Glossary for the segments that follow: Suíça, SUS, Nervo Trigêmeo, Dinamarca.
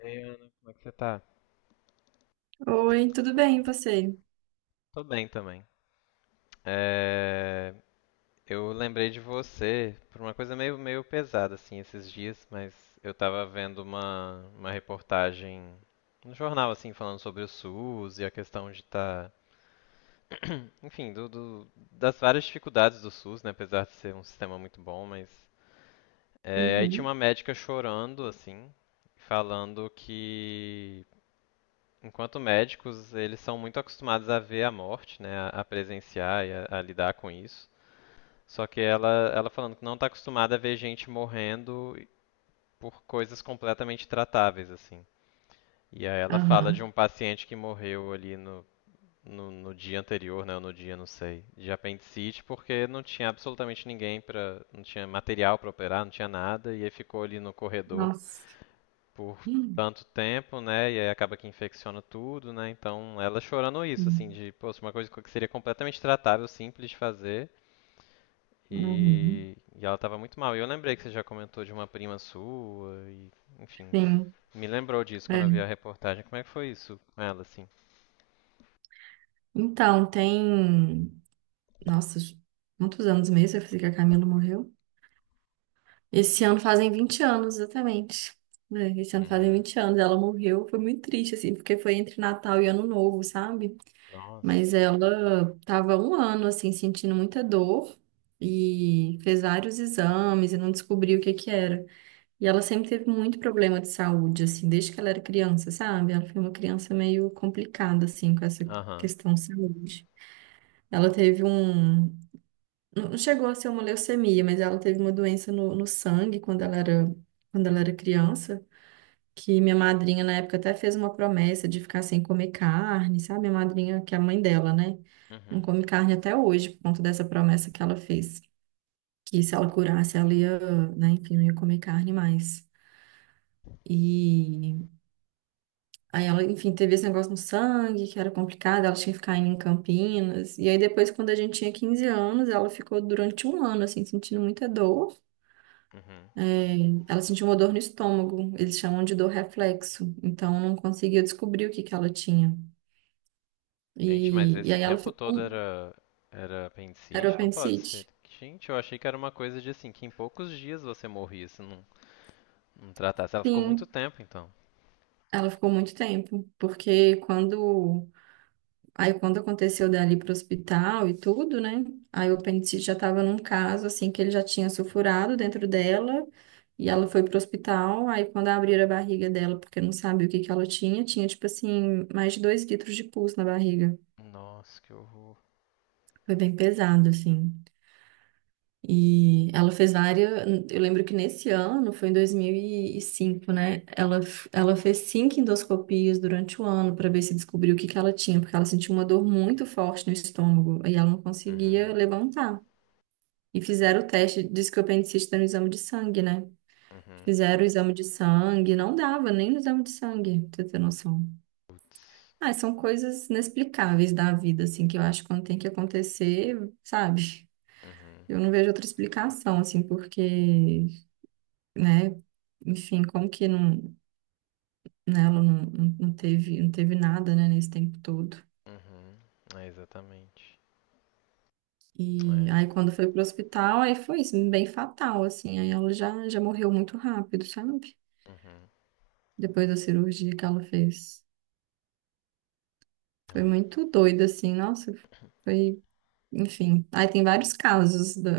Ei, Ana, como é que você tá? Oi, tudo bem, e você? Tô bem também. É, Eu lembrei de você por uma coisa meio pesada assim esses dias, mas eu tava vendo uma reportagem no jornal assim falando sobre o SUS e a questão de estar, enfim, das várias dificuldades do SUS, né, apesar de ser um sistema muito bom, mas é, aí tinha uma Uhum. médica chorando assim, falando que enquanto médicos, eles são muito acostumados a ver a morte, né, a presenciar e a lidar com isso. Só que ela falando que não está acostumada a ver gente morrendo por coisas completamente tratáveis, assim. E aí ela fala de Aham. um paciente que morreu ali no dia anterior, né, ou no dia, não sei, de apendicite, porque não tinha absolutamente ninguém para, não tinha material para operar, não tinha nada, e aí ficou ali no corredor Nossa. por Hum, tanto tempo, né? E aí acaba que infecciona tudo, né? Então ela chorando isso, assim, hum. de, poxa, uma coisa que seria completamente tratável, simples de fazer. Uhum. E ela tava muito mal. E eu lembrei que você já comentou de uma prima sua, e, enfim, Sim, me lembrou disso é. quando eu vi a reportagem. Como é que foi isso com ela, assim? Então, tem. Nossa, quantos anos mesmo vai fazer que a Camila morreu? Esse ano fazem 20 anos, exatamente. É, esse ano fazem Uhum. 20 anos. Ela morreu, foi muito triste, assim, porque foi entre Natal e Ano Novo, sabe? Mas Nossa. ela tava um ano, assim, sentindo muita dor e fez vários exames e não descobriu o que que era. E ela sempre teve muito problema de saúde, assim, desde que ela era criança, sabe? Ela foi uma criança meio complicada, assim, com essa Aham. questão de saúde. Ela teve um. Não chegou a ser uma leucemia, mas ela teve uma doença no sangue quando ela era criança. Que minha madrinha, na época, até fez uma promessa de ficar sem comer carne, sabe? Minha madrinha, que é a mãe dela, né? Não Uhum. come carne até hoje, por conta dessa promessa que ela fez. Que se ela curasse, ela ia, né, enfim, não ia comer carne mais. E. Aí ela, enfim, teve esse negócio no sangue, que era complicado, ela tinha que ficar indo em Campinas. E aí depois, quando a gente tinha 15 anos, ela ficou durante um ano, assim, sentindo muita dor. Uhum. É, ela sentiu uma dor no estômago, eles chamam de dor reflexo. Então, não conseguiu descobrir o que que ela tinha. Gente, mas E esse aí ela tempo todo ficou... era Era o apendicite? Não pode ser. apendicite? Gente, eu achei que era uma coisa de assim, que em poucos dias você morria, se não não tratasse. Ela ficou muito Sim, tempo, então. ela ficou muito tempo. Porque quando Aí quando aconteceu dali pro hospital e tudo, né? Aí o apendicite já tava num caso assim que ele já tinha sulfurado dentro dela e ela foi pro hospital. Aí quando abriram a barriga dela, porque não sabia o que que ela tinha, tinha tipo assim mais de 2 litros de pus na barriga. Nossa, que horror. Foi bem pesado assim. E ela fez várias. Eu lembro que nesse ano, foi em 2005, né? Ela fez cinco endoscopias durante o ano para ver se descobriu o que que ela tinha, porque ela sentiu uma dor muito forte no estômago e ela não conseguia Uhum, levantar. E fizeram o teste, disse que o apendicite está no exame de sangue, né? uhum, Fizeram o exame de sangue, não dava nem no exame de sangue, pra você ter noção. Ah, são coisas inexplicáveis da vida, assim, que eu acho que quando tem que acontecer, sabe? uhum, Eu não vejo outra explicação, assim, porque, né? Enfim, como que não, né, ela não teve, não teve nada, né, nesse tempo todo. uhum. É, exatamente. E É, aí quando foi pro hospital, aí foi isso, bem fatal, assim. Aí ela já morreu muito rápido, sabe? uhum, Depois da cirurgia que ela fez. Foi é, muito doido, assim, nossa, foi, enfim. Aí tem vários casos da,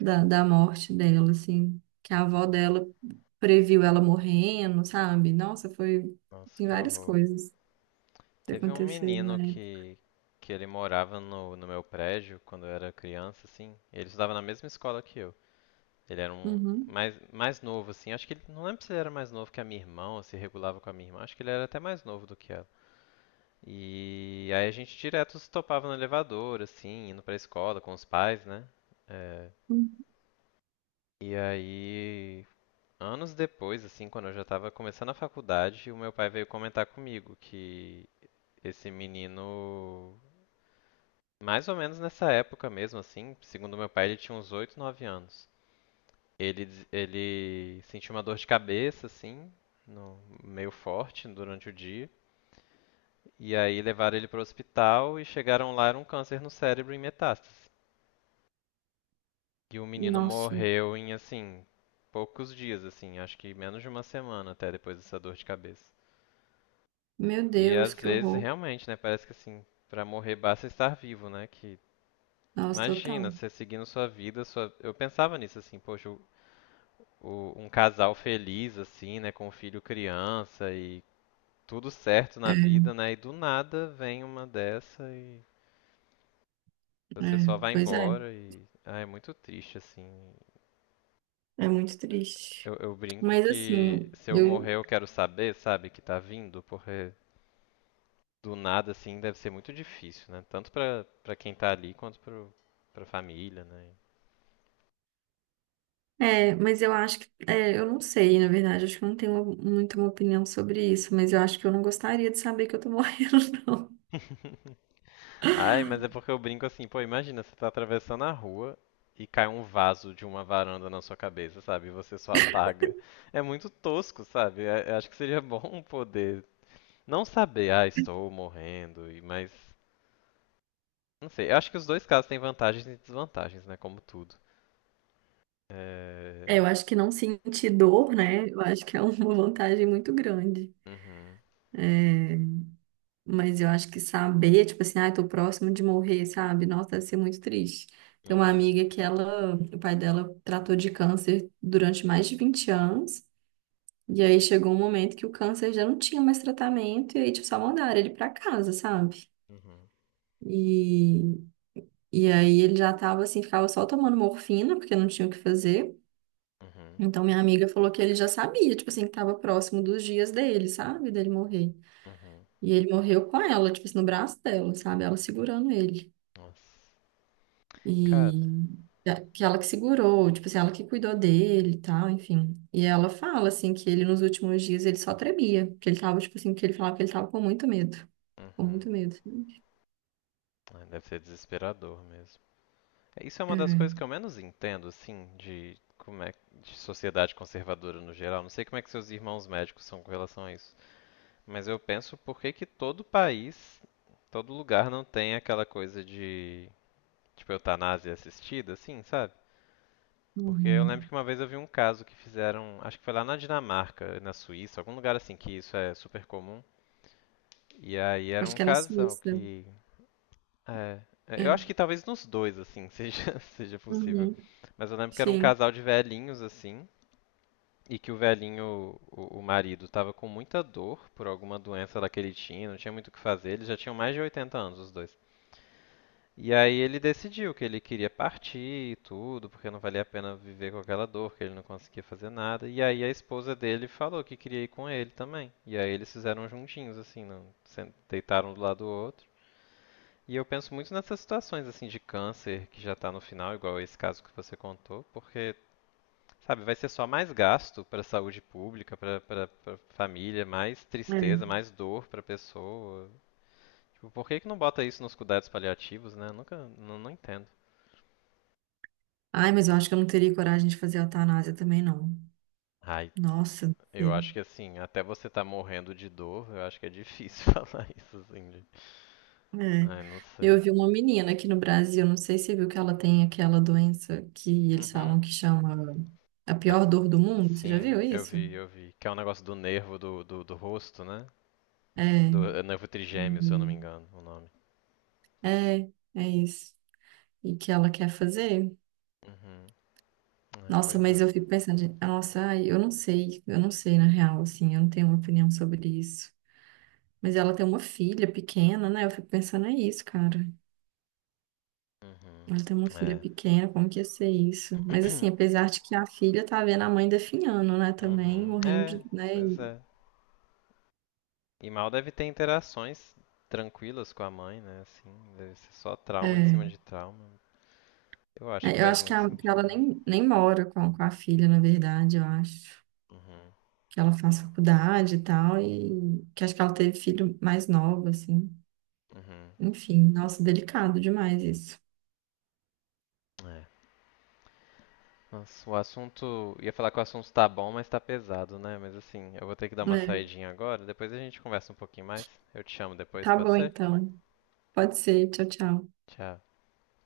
da, da morte dela, assim, que a avó uhum. dela previu ela morrendo, sabe? Nossa, foi, Nossa, tem que várias horror. coisas que Teve um aconteceram na menino época. Que ele morava no, no meu prédio quando eu era criança, assim. Ele estudava na mesma escola que eu. Ele era um mais novo, assim. Acho que ele. Não lembro se ele era mais novo que a minha irmã ou se regulava com a minha irmã. Acho que ele era até mais novo do que ela. E aí a gente direto se topava no elevador, assim, indo pra escola com os pais, né? É, Uhum. e aí, anos depois, assim, quando eu já tava começando a faculdade, o meu pai veio comentar comigo que esse menino, mais ou menos nessa época mesmo, assim, segundo meu pai, ele tinha uns 8, 9 anos. Ele sentiu uma dor de cabeça, assim, no- meio forte durante o dia. E aí levaram ele pro hospital e chegaram lá, era um câncer no cérebro em metástase. E o menino Nossa, morreu em, assim, poucos dias, assim, acho que menos de uma semana até depois dessa dor de cabeça. meu E Deus, às que vezes, horror. realmente, né, parece que assim, pra morrer basta estar vivo, né? Que Nossa, imagina, total. você seguindo sua vida, sua... eu pensava nisso assim, poxa, um casal feliz assim, né, com um filho criança e tudo certo na É, vida, né? E do nada vem uma dessa e você é, só vai pois é, embora e ah, é muito triste assim. é muito triste. Eu brinco Mas que assim, se eu morrer eu. eu quero saber, sabe, que tá vindo, porque do nada assim deve ser muito difícil, né? Tanto pra quem tá ali quanto pro, pra família, né? É, mas eu acho que. É, eu não sei, na verdade, acho que eu não tenho muito uma opinião sobre isso, mas eu acho que eu não gostaria de saber que eu tô morrendo, não. Ai, mas é porque eu brinco assim, pô, imagina, você tá atravessando a rua e cai um vaso de uma varanda na sua cabeça, sabe? E você só apaga. É muito tosco, sabe? É- eu acho que seria bom poder não saber, ah, estou morrendo, e mas não sei. Eu acho que os dois casos têm vantagens e desvantagens, né? Como tudo. É, É, eu acho que não sentir dor, né? Eu acho que é uma vantagem muito grande. uhum, É, mas eu acho que saber, tipo assim, ai, tô próximo de morrer, sabe? Nossa, deve ser muito triste. Tem uma uhum, amiga que ela, o pai dela tratou de câncer durante mais de 20 anos. E aí chegou um momento que o câncer já não tinha mais tratamento, e aí, tipo, só mandaram ele pra casa, sabe? uhum, E, e aí ele já tava assim, ficava só tomando morfina, porque não tinha o que fazer. uhum, Então minha amiga falou que ele já sabia, tipo assim, que tava próximo dos dias dele, sabe? Dele morrer. uhum. E ele morreu com ela, tipo assim, no braço dela, sabe? Ela segurando ele. Nossa. Cara, E que ela que segurou, tipo assim, ela que cuidou dele e tal, enfim. E ela fala, assim, que ele nos últimos dias ele só tremia, que ele tava, tipo assim, que ele falava que ele tava com muito medo, com uhum. muito medo. Ai, deve ser desesperador mesmo. É, isso é uma das coisas É. que eu menos entendo, assim, de como é de sociedade conservadora no geral. Não sei como é que seus irmãos médicos são com relação a isso, mas eu penso por que que todo país, todo lugar não tem aquela coisa de tipo eutanásia assistida, assim, sabe? Porque eu lembro que Uhum. uma vez eu vi um caso que fizeram, acho que foi lá na Dinamarca, na Suíça, algum lugar assim que isso é super comum. E aí era Acho um que é na casal Suíça. que. É. É, É. eu acho que talvez nos dois, assim, seja possível. Uhum. Mas eu lembro que era um Sim. casal de velhinhos, assim, e que o velhinho, o marido, tava com muita dor por alguma doença lá que ele tinha, não tinha muito o que fazer, eles já tinham mais de 80 anos, os dois. E aí ele decidiu que ele queria partir e tudo, porque não valia a pena viver com aquela dor, que ele não conseguia fazer nada. E aí a esposa dele falou que queria ir com ele também. E aí eles fizeram juntinhos, assim, deitaram um do lado do outro. E eu penso muito nessas situações assim de câncer que já está no final, igual esse caso que você contou, porque, sabe, vai ser só mais gasto para a saúde pública, para a família, mais É. tristeza, mais dor para a pessoa. Tipo, por que que não bota isso nos cuidados paliativos, né? Nunca, não entendo. Ai, mas eu acho que eu não teria coragem de fazer a eutanásia também, não. Ai, Nossa, não eu acho que sei. assim, até você tá morrendo de dor, eu acho que é difícil falar isso assim. De... É. Ai, não sei. Eu vi uma menina aqui no Brasil, não sei se você viu que ela tem aquela doença que eles Uhum. falam que chama a Ah, pior dor do mundo. Você já sim, viu isso? Eu vi. Que é um negócio do nervo do rosto, né? É. Do Noivo Trigêmeo, se eu não me Uhum. engano, o nome. É, é isso. E que ela quer fazer. Uhum. É, Nossa, pois mas é. eu fico pensando, gente, nossa, ai, eu não sei na real, assim, eu não tenho uma opinião sobre isso. Mas ela tem uma filha pequena, né? Eu fico pensando, é isso, cara. Uhum. Ela tem uma filha É. pequena, como que ia ser isso? Mas assim, apesar de que a filha tá vendo a mãe definhando, né, também, Uhum. morrendo É, de, né, pois é. E mal deve ter interações tranquilas com a mãe, né? Assim, deve ser só trauma em é. cima de trauma. Eu acho que É, eu faz acho que, muito que ela sentido. nem mora com a filha, na verdade, eu acho. Uhum. Que ela faz faculdade e tal, e que acho que ela teve filho mais novo, assim. Uhum. Enfim, nossa, delicado demais isso. É. Nossa, o assunto. Ia falar que o assunto tá bom, mas tá pesado, né? Mas assim, eu vou ter que dar uma É. saidinha agora. Depois a gente conversa um pouquinho mais. Eu te chamo depois, Tá pode bom, ser? então. Pode ser, tchau, tchau. Tchau.